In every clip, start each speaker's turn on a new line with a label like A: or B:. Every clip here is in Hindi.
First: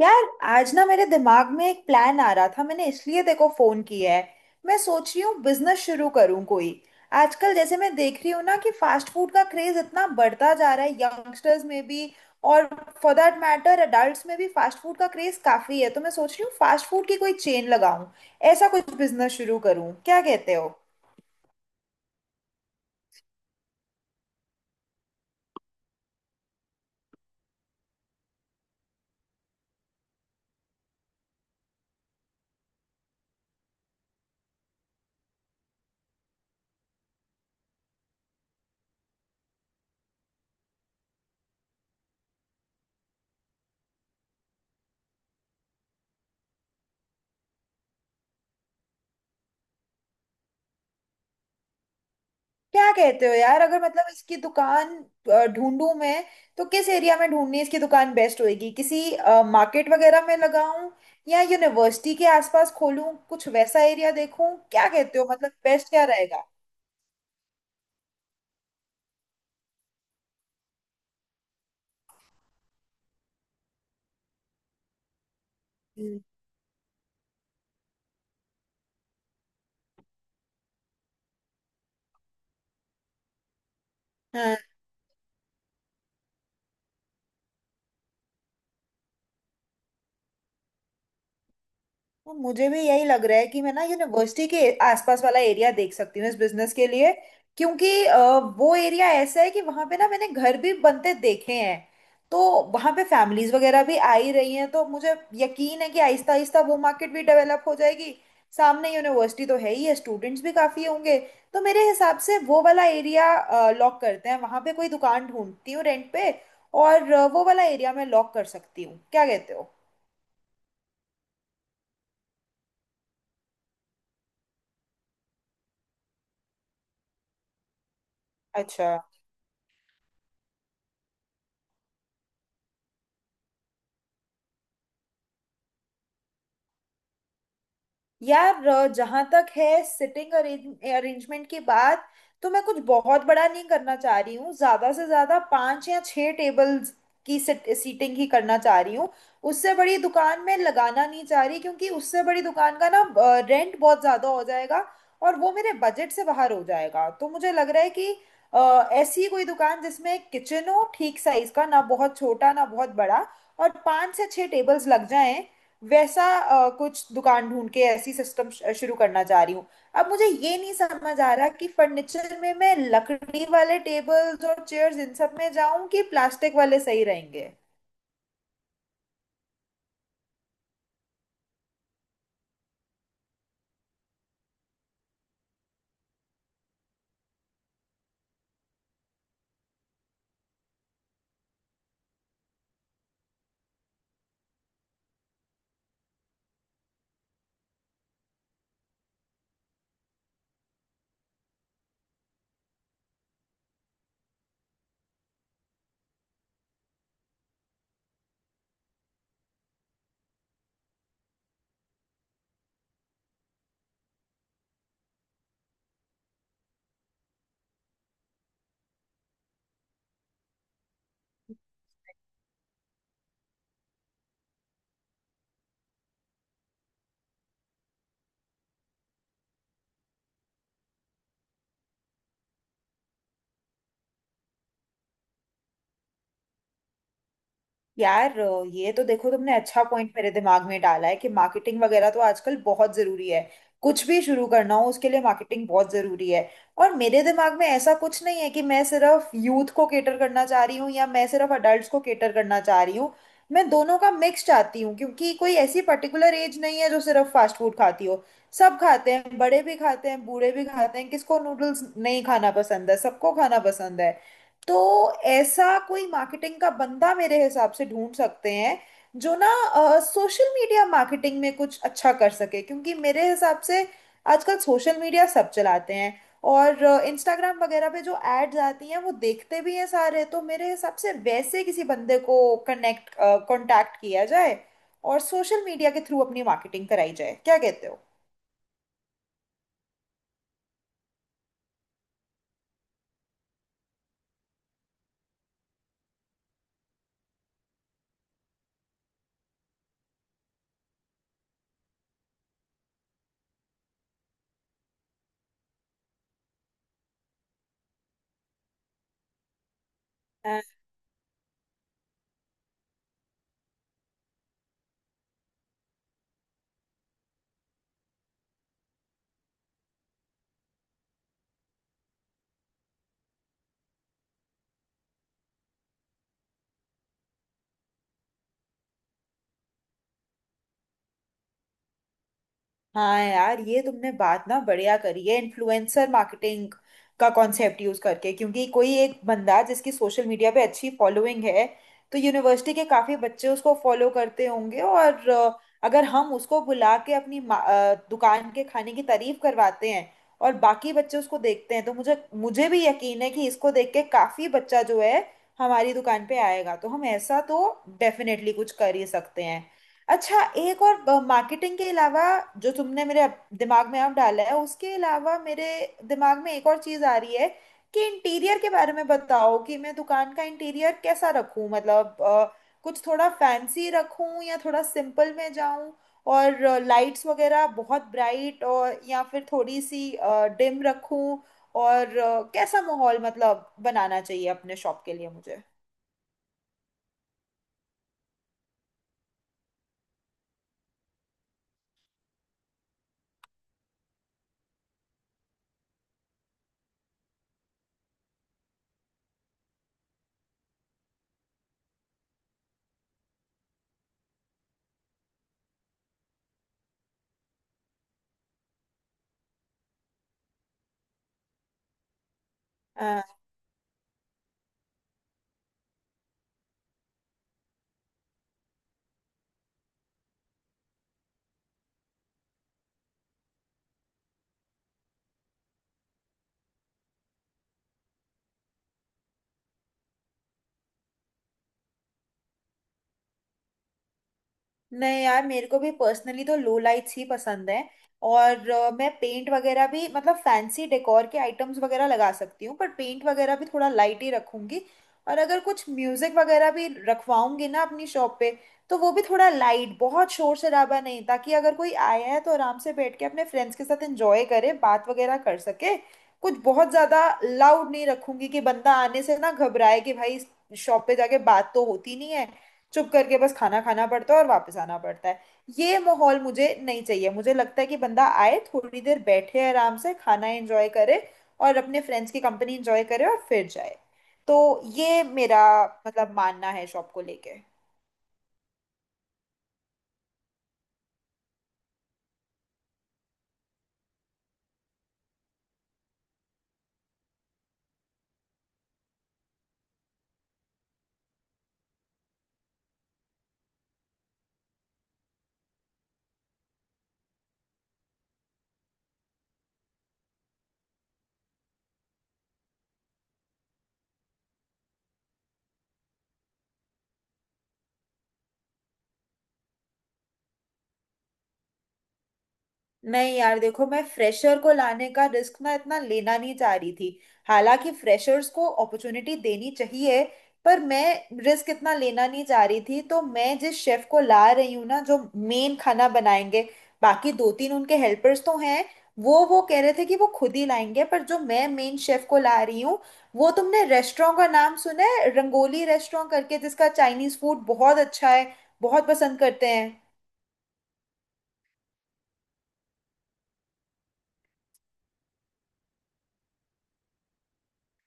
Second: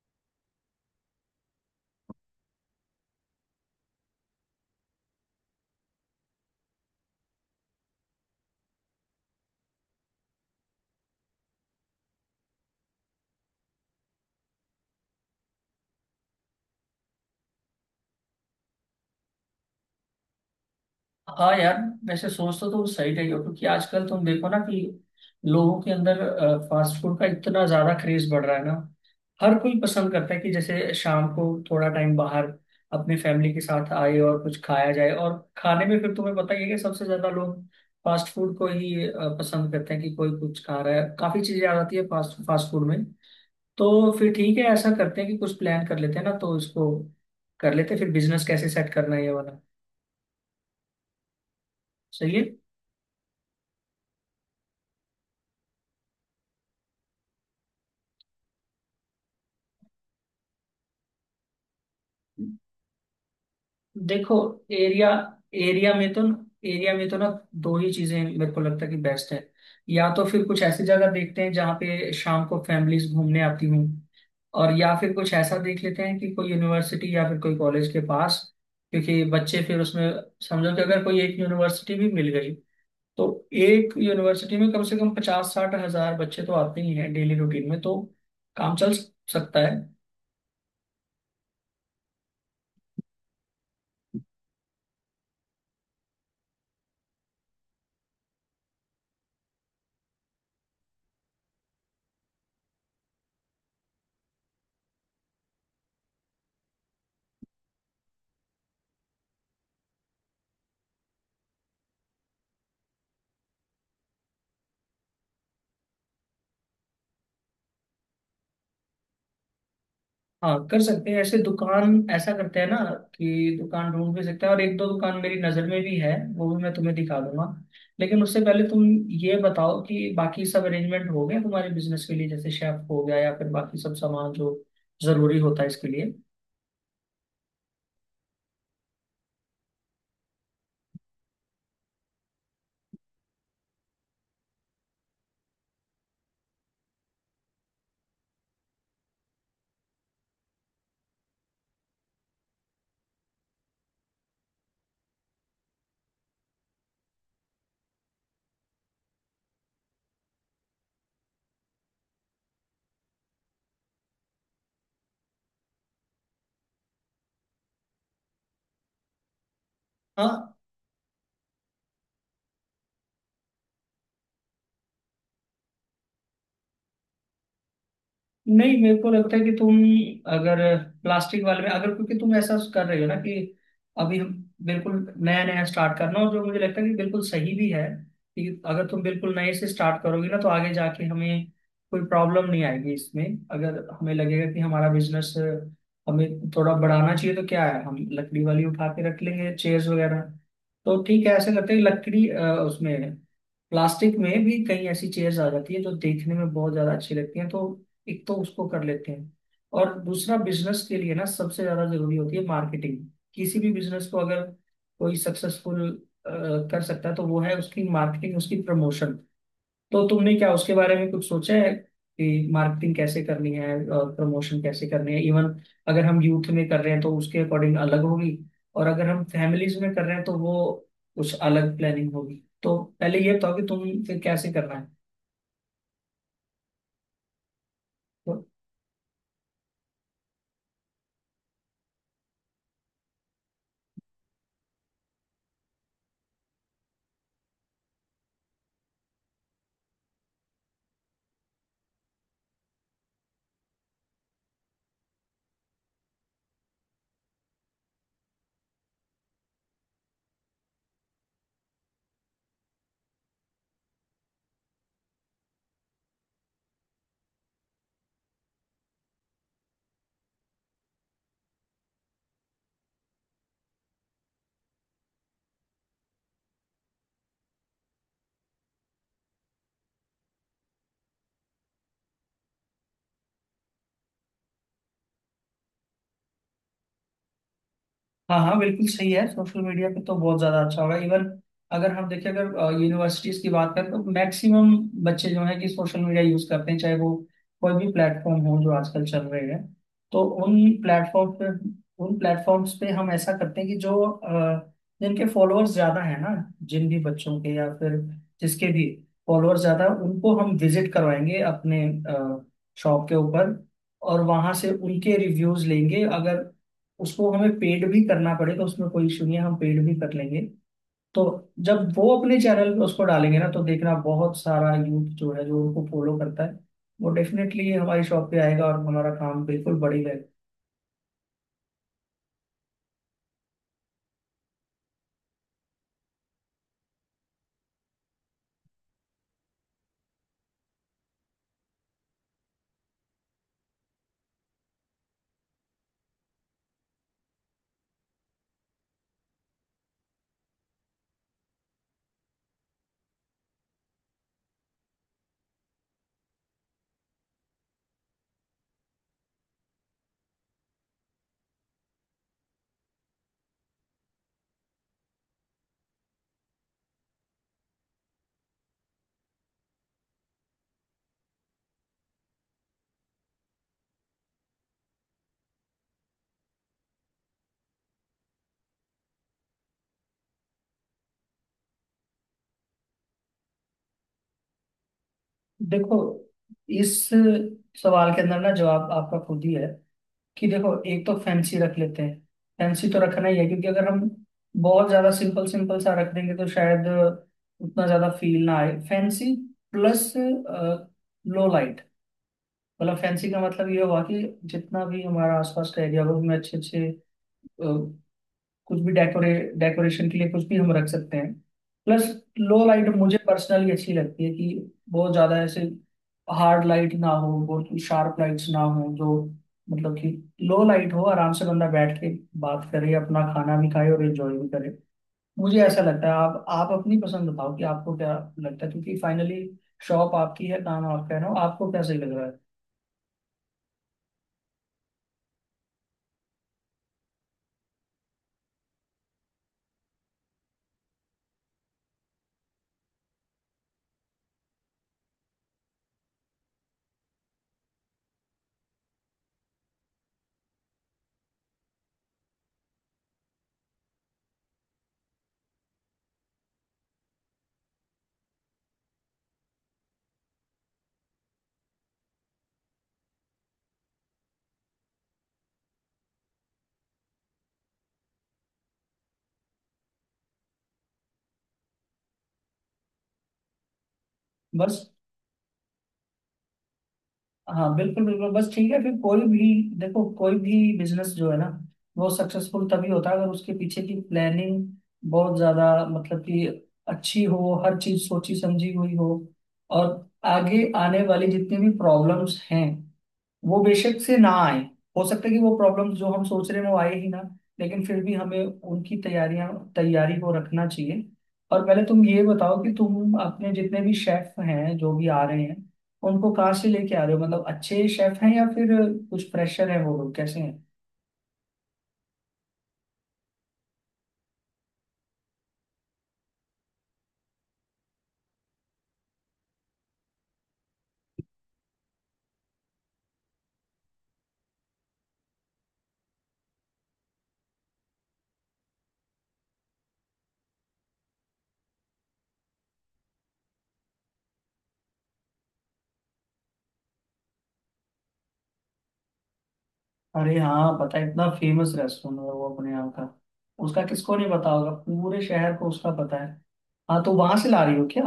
A: यार आज ना मेरे दिमाग में एक प्लान आ रहा था मैंने इसलिए देखो फोन किया है। मैं सोच रही हूँ बिजनेस शुरू करूँ कोई। आजकल जैसे मैं देख रही हूँ ना कि फास्ट फूड का क्रेज इतना बढ़ता जा रहा है यंगस्टर्स में भी, और फॉर दैट मैटर अडल्ट्स में भी फास्ट फूड का क्रेज काफी है, तो मैं सोच रही हूँ फास्ट फूड की कोई चेन लगाऊं, ऐसा कुछ बिजनेस शुरू करूँ, क्या कहते हो?
B: हाँ यार। वैसे सोच तो तुम सही रही हो, क्योंकि आजकल तुम देखो ना कि लोगों के अंदर फास्ट फूड का इतना ज्यादा क्रेज बढ़ रहा है ना। हर कोई पसंद करता है कि जैसे शाम को थोड़ा टाइम बाहर अपनी फैमिली के साथ आए और कुछ खाया जाए। और खाने में फिर तुम्हें पता ही है कि सबसे ज्यादा लोग फास्ट फूड को ही पसंद करते हैं। कि कोई कुछ खा रहा है, काफी चीजें आ जाती है फास्ट फास्ट फूड में। तो फिर ठीक है, ऐसा करते हैं कि कुछ प्लान कर लेते हैं ना, तो इसको कर लेते हैं, फिर बिजनेस कैसे सेट करना है ये वाला सही
A: क्या कहते हो यार, अगर मतलब इसकी दुकान ढूंढूं मैं, तो किस एरिया में ढूंढनी इसकी दुकान बेस्ट होएगी? किसी मार्केट वगैरह में लगाऊं, या यूनिवर्सिटी के
B: है।
A: आसपास खोलूं, कुछ वैसा एरिया
B: देखो,
A: देखूं? क्या
B: एरिया
A: कहते हो, मतलब बेस्ट
B: एरिया
A: क्या
B: में तो,
A: रहेगा?
B: एरिया में तो ना दो ही चीजें मेरे को लगता है कि बेस्ट है। या तो फिर कुछ ऐसी जगह देखते हैं जहाँ पे शाम को फैमिलीज घूमने आती हूँ, और या फिर कुछ ऐसा देख लेते हैं
A: हम्म।
B: कि कोई यूनिवर्सिटी या फिर कोई कॉलेज के पास। क्योंकि बच्चे फिर उसमें, समझो कि अगर कोई एक यूनिवर्सिटी भी मिल गई, तो एक यूनिवर्सिटी में कम से कम 50-60 हज़ार बच्चे तो आते ही हैं डेली रूटीन में, तो काम चल सकता है।
A: तो मुझे भी यही लग रहा है कि मैं ना यूनिवर्सिटी के आसपास वाला एरिया देख सकती हूँ इस बिजनेस के लिए, क्योंकि वो एरिया ऐसा है कि वहां पे ना मैंने घर भी बनते देखे हैं। तो वहां पे फैमिलीज वगैरह भी आ ही रही हैं, तो मुझे यकीन है कि आहिस्ता आहिस्ता वो मार्केट भी डेवलप हो जाएगी। सामने यूनिवर्सिटी तो है ही है, स्टूडेंट्स भी काफी होंगे। तो मेरे हिसाब से वो वाला एरिया लॉक करते हैं, वहां पे कोई दुकान ढूंढती हूँ रेंट पे। और वो वाला एरिया मैं लॉक कर सकती हूँ, क्या कहते हो?
B: हाँ कर सकते हैं, ऐसे दुकान ऐसा करते हैं ना कि दुकान ढूंढ भी सकते हैं, और एक दो दुकान मेरी नज़र में भी है, वो भी मैं तुम्हें दिखा दूंगा। लेकिन उससे पहले तुम
A: अच्छा।
B: ये बताओ कि बाकी सब अरेंजमेंट हो गए तुम्हारे बिजनेस के लिए, जैसे शेफ हो गया या फिर बाकी सब सामान जो जरूरी होता है इसके लिए।
A: यार जहां तक है सिटिंग अरेंजमेंट की बात, तो मैं कुछ बहुत बड़ा नहीं करना चाह रही हूँ। ज्यादा से ज्यादा पांच या छह टेबल्स की सीटिंग ही करना चाह रही हूँ। उससे बड़ी दुकान में लगाना नहीं चाह रही, क्योंकि उससे बड़ी दुकान का ना रेंट बहुत ज्यादा हो जाएगा और वो मेरे बजट से बाहर हो जाएगा। तो मुझे लग रहा है कि ऐसी कोई दुकान जिसमें एक किचन हो ठीक साइज का, ना बहुत छोटा ना बहुत बड़ा, और पांच से छह टेबल्स लग जाएं, वैसा कुछ दुकान ढूंढ के ऐसी सिस्टम शुरू करना चाह रही हूँ। अब मुझे
B: हाँ,
A: ये नहीं समझ आ रहा कि फर्नीचर में मैं लकड़ी वाले टेबल्स और चेयर्स इन सब में जाऊं कि प्लास्टिक वाले सही रहेंगे।
B: नहीं मेरे को लगता है कि तुम, अगर प्लास्टिक वाले में, अगर क्योंकि तुम ऐसा कर रहे हो ना कि अभी हम बिल्कुल नया नया स्टार्ट करना, और जो मुझे लगता है कि बिल्कुल सही भी है, कि अगर तुम बिल्कुल नए से स्टार्ट करोगे ना, तो आगे जाके हमें कोई प्रॉब्लम नहीं आएगी इसमें। अगर हमें लगेगा कि हमारा बिजनेस हमें थोड़ा बढ़ाना चाहिए, तो क्या है, हम लकड़ी वाली उठा के रख लेंगे चेयर्स वगैरह। तो ठीक है, ऐसे करते हैं लकड़ी उसमें, प्लास्टिक में भी कई ऐसी चेयर्स आ जाती है जो देखने में बहुत ज्यादा अच्छी लगती हैं, तो एक तो उसको कर लेते हैं। और दूसरा, बिजनेस के लिए ना सबसे ज्यादा जरूरी होती है मार्केटिंग। किसी भी बिजनेस को अगर कोई सक्सेसफुल कर सकता है, तो वो है उसकी मार्केटिंग, उसकी प्रमोशन। तो तुमने क्या उसके बारे में कुछ सोचा है कि मार्केटिंग कैसे करनी है और प्रमोशन कैसे करनी है। इवन अगर हम यूथ में कर रहे हैं तो उसके अकॉर्डिंग अलग होगी, और अगर हम फैमिलीज में कर रहे हैं तो वो कुछ अलग प्लानिंग होगी। तो पहले ये बताओ कि तुम फिर कैसे करना है।
A: यार ये तो देखो तुमने अच्छा पॉइंट मेरे दिमाग में डाला है कि मार्केटिंग वगैरह तो आजकल बहुत जरूरी है। कुछ भी शुरू करना हो, उसके लिए मार्केटिंग बहुत जरूरी है। और मेरे दिमाग में ऐसा कुछ नहीं है कि मैं सिर्फ यूथ को केटर करना चाह रही हूँ, या मैं सिर्फ अडल्ट को केटर करना चाह रही हूँ। मैं दोनों का मिक्स चाहती हूँ, क्योंकि कोई ऐसी पर्टिकुलर एज नहीं है जो सिर्फ फास्ट फूड खाती हो। सब खाते हैं, बड़े भी खाते हैं, बूढ़े भी खाते हैं, किसको नूडल्स नहीं खाना पसंद है, सबको खाना पसंद है। तो ऐसा कोई मार्केटिंग का बंदा मेरे हिसाब से ढूंढ सकते हैं जो ना सोशल मीडिया मार्केटिंग में कुछ अच्छा कर सके, क्योंकि मेरे हिसाब से आजकल सोशल मीडिया सब चलाते हैं, और इंस्टाग्राम वगैरह पे जो एड्स आती हैं वो देखते भी हैं सारे। तो मेरे हिसाब से वैसे किसी बंदे को कनेक्ट कांटेक्ट किया जाए और सोशल मीडिया के थ्रू अपनी मार्केटिंग कराई जाए, क्या कहते हो?
B: हाँ हाँ बिल्कुल सही है, सोशल मीडिया पे तो बहुत ज़्यादा अच्छा होगा। इवन अगर हम देखें, अगर यूनिवर्सिटीज़ की बात करें, तो मैक्सिमम बच्चे जो हैं कि सोशल मीडिया यूज़ करते हैं, चाहे वो कोई भी प्लेटफॉर्म हो जो आजकल चल रहे हैं। तो प्लेटफॉर्म पे उन प्लेटफॉर्म्स पे हम ऐसा करते हैं कि जो जिनके फॉलोअर्स ज़्यादा हैं ना, जिन भी बच्चों के या फिर जिसके भी फॉलोअर्स ज़्यादा हैं, उनको हम विजिट करवाएंगे अपने शॉप के ऊपर, और वहां से उनके रिव्यूज लेंगे। अगर उसको हमें पेड भी करना पड़ेगा, उसमें कोई इशू नहीं है, हम पेड भी कर लेंगे। तो जब वो अपने चैनल पे उसको डालेंगे ना, तो देखना बहुत सारा यूथ जो है जो उनको फॉलो करता है, वो डेफिनेटली हमारी शॉप पे आएगा और हमारा काम बिल्कुल बढ़ेगा।
A: हाँ यार, ये तुमने बात ना बढ़िया करी है, इन्फ्लुएंसर मार्केटिंग का कॉन्सेप्ट यूज करके, क्योंकि कोई एक बंदा जिसकी सोशल मीडिया पे अच्छी फॉलोइंग है, तो यूनिवर्सिटी के काफी बच्चे उसको फॉलो करते होंगे। और अगर हम उसको बुला के अपनी दुकान के खाने की तारीफ करवाते हैं और बाकी बच्चे उसको देखते हैं, तो मुझे मुझे भी यकीन है कि इसको देख के काफी बच्चा जो है हमारी दुकान पे आएगा। तो हम ऐसा तो डेफिनेटली कुछ कर ही सकते हैं। अच्छा, एक और मार्केटिंग के अलावा जो तुमने दिमाग में अब डाला है, उसके अलावा मेरे दिमाग में एक और चीज आ रही है, कि इंटीरियर के बारे में बताओ कि मैं दुकान का इंटीरियर कैसा रखूं? मतलब कुछ थोड़ा फैंसी रखूं या थोड़ा सिंपल में जाऊं, और लाइट्स वगैरह बहुत ब्राइट और या फिर थोड़ी सी डिम रखूं, और कैसा माहौल मतलब बनाना चाहिए अपने शॉप के लिए मुझे?
B: देखो, इस सवाल के अंदर ना जवाब आपका खुद ही है। कि देखो, एक तो फैंसी रख लेते हैं। फैंसी तो रखना ही है, क्योंकि अगर हम बहुत ज्यादा सिंपल सिंपल सा रख देंगे तो शायद उतना ज्यादा फील ना आए। Fancy plus low light. मतलब फैंसी का मतलब ये हुआ कि जितना भी हमारा आसपास का एरिया हो उसमें अच्छे अच्छे कुछ भी डेकोरेशन के लिए कुछ भी हम रख सकते हैं। प्लस लो लाइट मुझे पर्सनली अच्छी लगती है, कि बहुत ज्यादा ऐसे हार्ड लाइट ना हो, बहुत शार्प लाइट्स ना हो जो, मतलब कि लो लाइट हो, आराम से बंदा बैठ के बात करे, अपना खाना भी खाए और एंजॉय भी करे। मुझे ऐसा लगता है। आप अपनी पसंद बताओ कि आपको क्या लगता है, क्योंकि फाइनली शॉप आपकी है, काम आपका है ना, आपको क्या सही लग रहा है।
A: नहीं यार, मेरे को भी पर्सनली तो लो लाइट्स ही पसंद है। और मैं पेंट वगैरह भी, मतलब फैंसी डेकोर के आइटम्स वगैरह लगा सकती हूँ, पर पेंट वगैरह भी थोड़ा लाइट ही रखूंगी। और अगर कुछ म्यूजिक वगैरह भी रखवाऊंगी ना अपनी शॉप पे, तो वो भी थोड़ा लाइट, बहुत शोर शराबा नहीं, ताकि अगर कोई आया है तो आराम से बैठ के अपने फ्रेंड्स के साथ एंजॉय करे, बात वगैरह कर सके। कुछ बहुत ज्यादा लाउड नहीं रखूंगी कि बंदा आने से ना घबराए कि भाई शॉप पे जाके बात तो होती नहीं है, चुप करके बस खाना खाना पड़ता है और वापस आना पड़ता है। ये माहौल मुझे नहीं चाहिए। मुझे लगता है कि बंदा आए, थोड़ी देर बैठे, आराम से खाना एंजॉय करे और अपने फ्रेंड्स की कंपनी एंजॉय करे, और फिर जाए। तो
B: बस,
A: ये मेरा मतलब मानना है शॉप को लेके।
B: हाँ बिल्कुल बिल्कुल, बस ठीक है फिर। कोई भी, देखो कोई भी बिजनेस जो है ना, वो सक्सेसफुल तभी होता है अगर उसके पीछे की प्लानिंग बहुत ज्यादा, मतलब कि अच्छी हो, हर चीज सोची समझी हुई हो। और आगे आने वाली जितनी भी प्रॉब्लम्स हैं वो बेशक से ना आए। हो सकता है कि वो प्रॉब्लम्स जो हम सोच रहे हैं वो आए ही ना, लेकिन फिर भी हमें उनकी तैयारियां तैयारी को रखना चाहिए। और पहले तुम ये बताओ कि तुम अपने जितने भी शेफ हैं जो भी आ रहे हैं, उनको कहाँ से लेके आ रहे हो, मतलब अच्छे शेफ हैं या फिर कुछ प्रेशर है, वो लोग कैसे हैं।
A: नहीं यार देखो, मैं फ्रेशर को लाने का रिस्क ना इतना लेना नहीं चाह रही थी। हालांकि फ्रेशर्स को अपॉर्चुनिटी देनी चाहिए, पर मैं रिस्क इतना लेना नहीं चाह रही थी। तो मैं जिस शेफ को ला रही हूँ ना, जो मेन खाना बनाएंगे, बाकी दो तीन उनके हेल्पर्स तो हैं, वो कह रहे थे कि वो खुद ही लाएंगे। पर जो मैं मेन शेफ को ला रही हूँ, वो, तुमने रेस्टोरेंट का नाम सुना है रंगोली रेस्टोरेंट करके जिसका चाइनीज फूड बहुत अच्छा है, बहुत पसंद करते हैं।
B: अरे हाँ पता है, इतना फेमस रेस्टोरेंट है वो अपने यहाँ का, उसका किसको नहीं पता होगा, पूरे शहर को उसका पता है। हाँ, तो वहां से ला रही हो क्या?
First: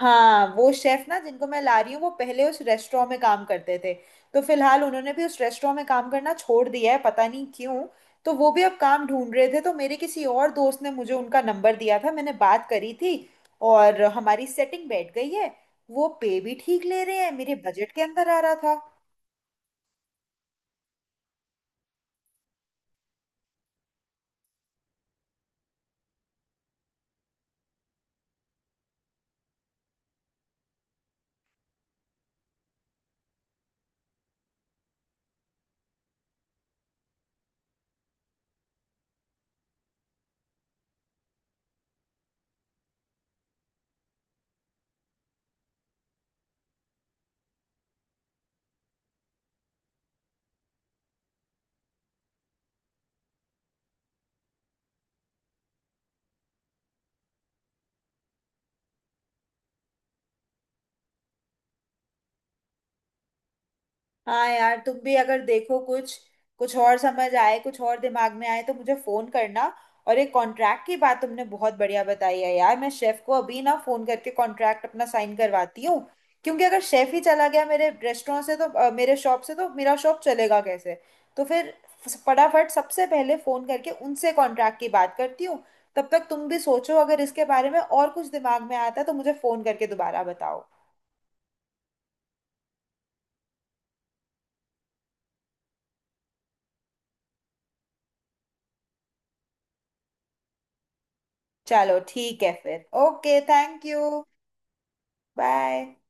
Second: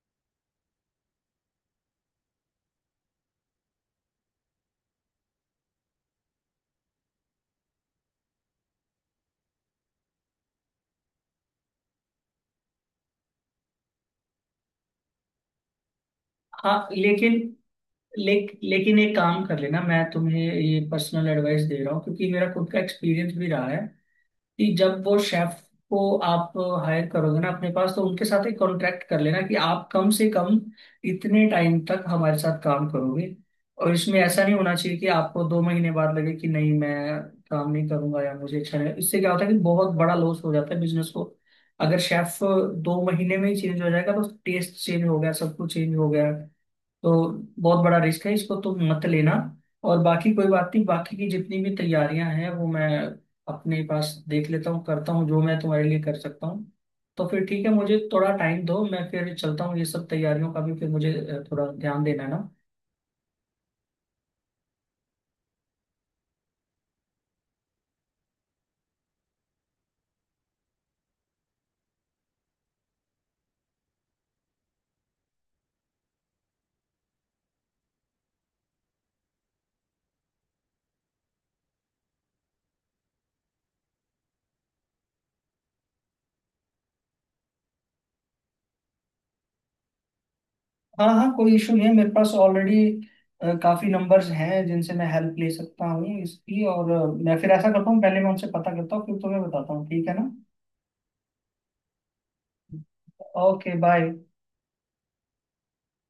A: हाँ, वो शेफ ना, जिनको मैं ला रही हूँ, वो पहले उस रेस्टोरेंट में काम करते थे। तो फिलहाल उन्होंने भी उस रेस्टोरेंट में काम करना छोड़ दिया है, पता नहीं क्यों। तो वो भी अब काम ढूंढ रहे थे, तो मेरे किसी और दोस्त ने मुझे उनका नंबर दिया था, मैंने बात करी थी और हमारी सेटिंग बैठ गई है। वो पे भी ठीक
B: हाँ
A: ले रहे
B: लेकिन,
A: हैं, मेरे बजट के अंदर आ रहा था।
B: लेकिन एक काम कर लेना, मैं तुम्हें ये पर्सनल एडवाइस दे रहा हूँ क्योंकि मेरा खुद का एक्सपीरियंस भी रहा है, कि जब वो शेफ को आप हायर करोगे ना अपने पास, तो उनके साथ एक कॉन्ट्रैक्ट कर लेना कि आप कम से कम इतने टाइम तक हमारे साथ काम करोगे। और इसमें ऐसा नहीं होना चाहिए कि आपको 2 महीने बाद लगे कि नहीं, मैं काम नहीं करूंगा या मुझे अच्छा नहीं। इससे क्या होता है कि बहुत बड़ा लॉस हो जाता है बिजनेस को। अगर शेफ 2 महीने में ही चेंज हो जाएगा तो टेस्ट चेंज हो गया, सब कुछ चेंज हो गया। तो बहुत बड़ा रिस्क है, इसको तो मत लेना। और बाकी कोई बात नहीं, बाकी की जितनी भी तैयारियां हैं वो मैं अपने पास देख लेता हूँ, करता हूँ जो मैं तुम्हारे लिए कर सकता हूँ। तो फिर ठीक है, मुझे थोड़ा टाइम दो, मैं फिर चलता हूँ, ये सब तैयारियों का भी फिर मुझे थोड़ा ध्यान देना है ना।
A: हाँ यार, तुम भी अगर देखो कुछ कुछ और समझ आए, कुछ और दिमाग में आए, तो मुझे फोन करना। और ये कॉन्ट्रैक्ट की बात तुमने बहुत बढ़िया बताई है यार, मैं शेफ को अभी ना फोन करके कॉन्ट्रैक्ट अपना साइन करवाती हूँ, क्योंकि अगर शेफ ही चला गया मेरे रेस्टोरेंट से, तो मेरे शॉप से, तो मेरा शॉप चलेगा कैसे? तो फिर फटाफट सबसे पहले फोन करके उनसे कॉन्ट्रैक्ट की बात करती हूँ। तब तक तुम भी सोचो, अगर इसके बारे में और कुछ दिमाग में आता है तो मुझे फोन करके दोबारा बताओ।
B: हाँ हाँ कोई इशू नहीं है, मेरे पास ऑलरेडी काफी नंबर्स हैं जिनसे मैं हेल्प ले सकता हूँ इसकी। और मैं फिर ऐसा करता हूँ, पहले मैं उनसे पता करता हूँ, फिर तुम्हें बताता हूँ ठीक है ना।
A: चलो ठीक है फिर, okay,
B: okay
A: thank
B: bye.
A: You. Bye.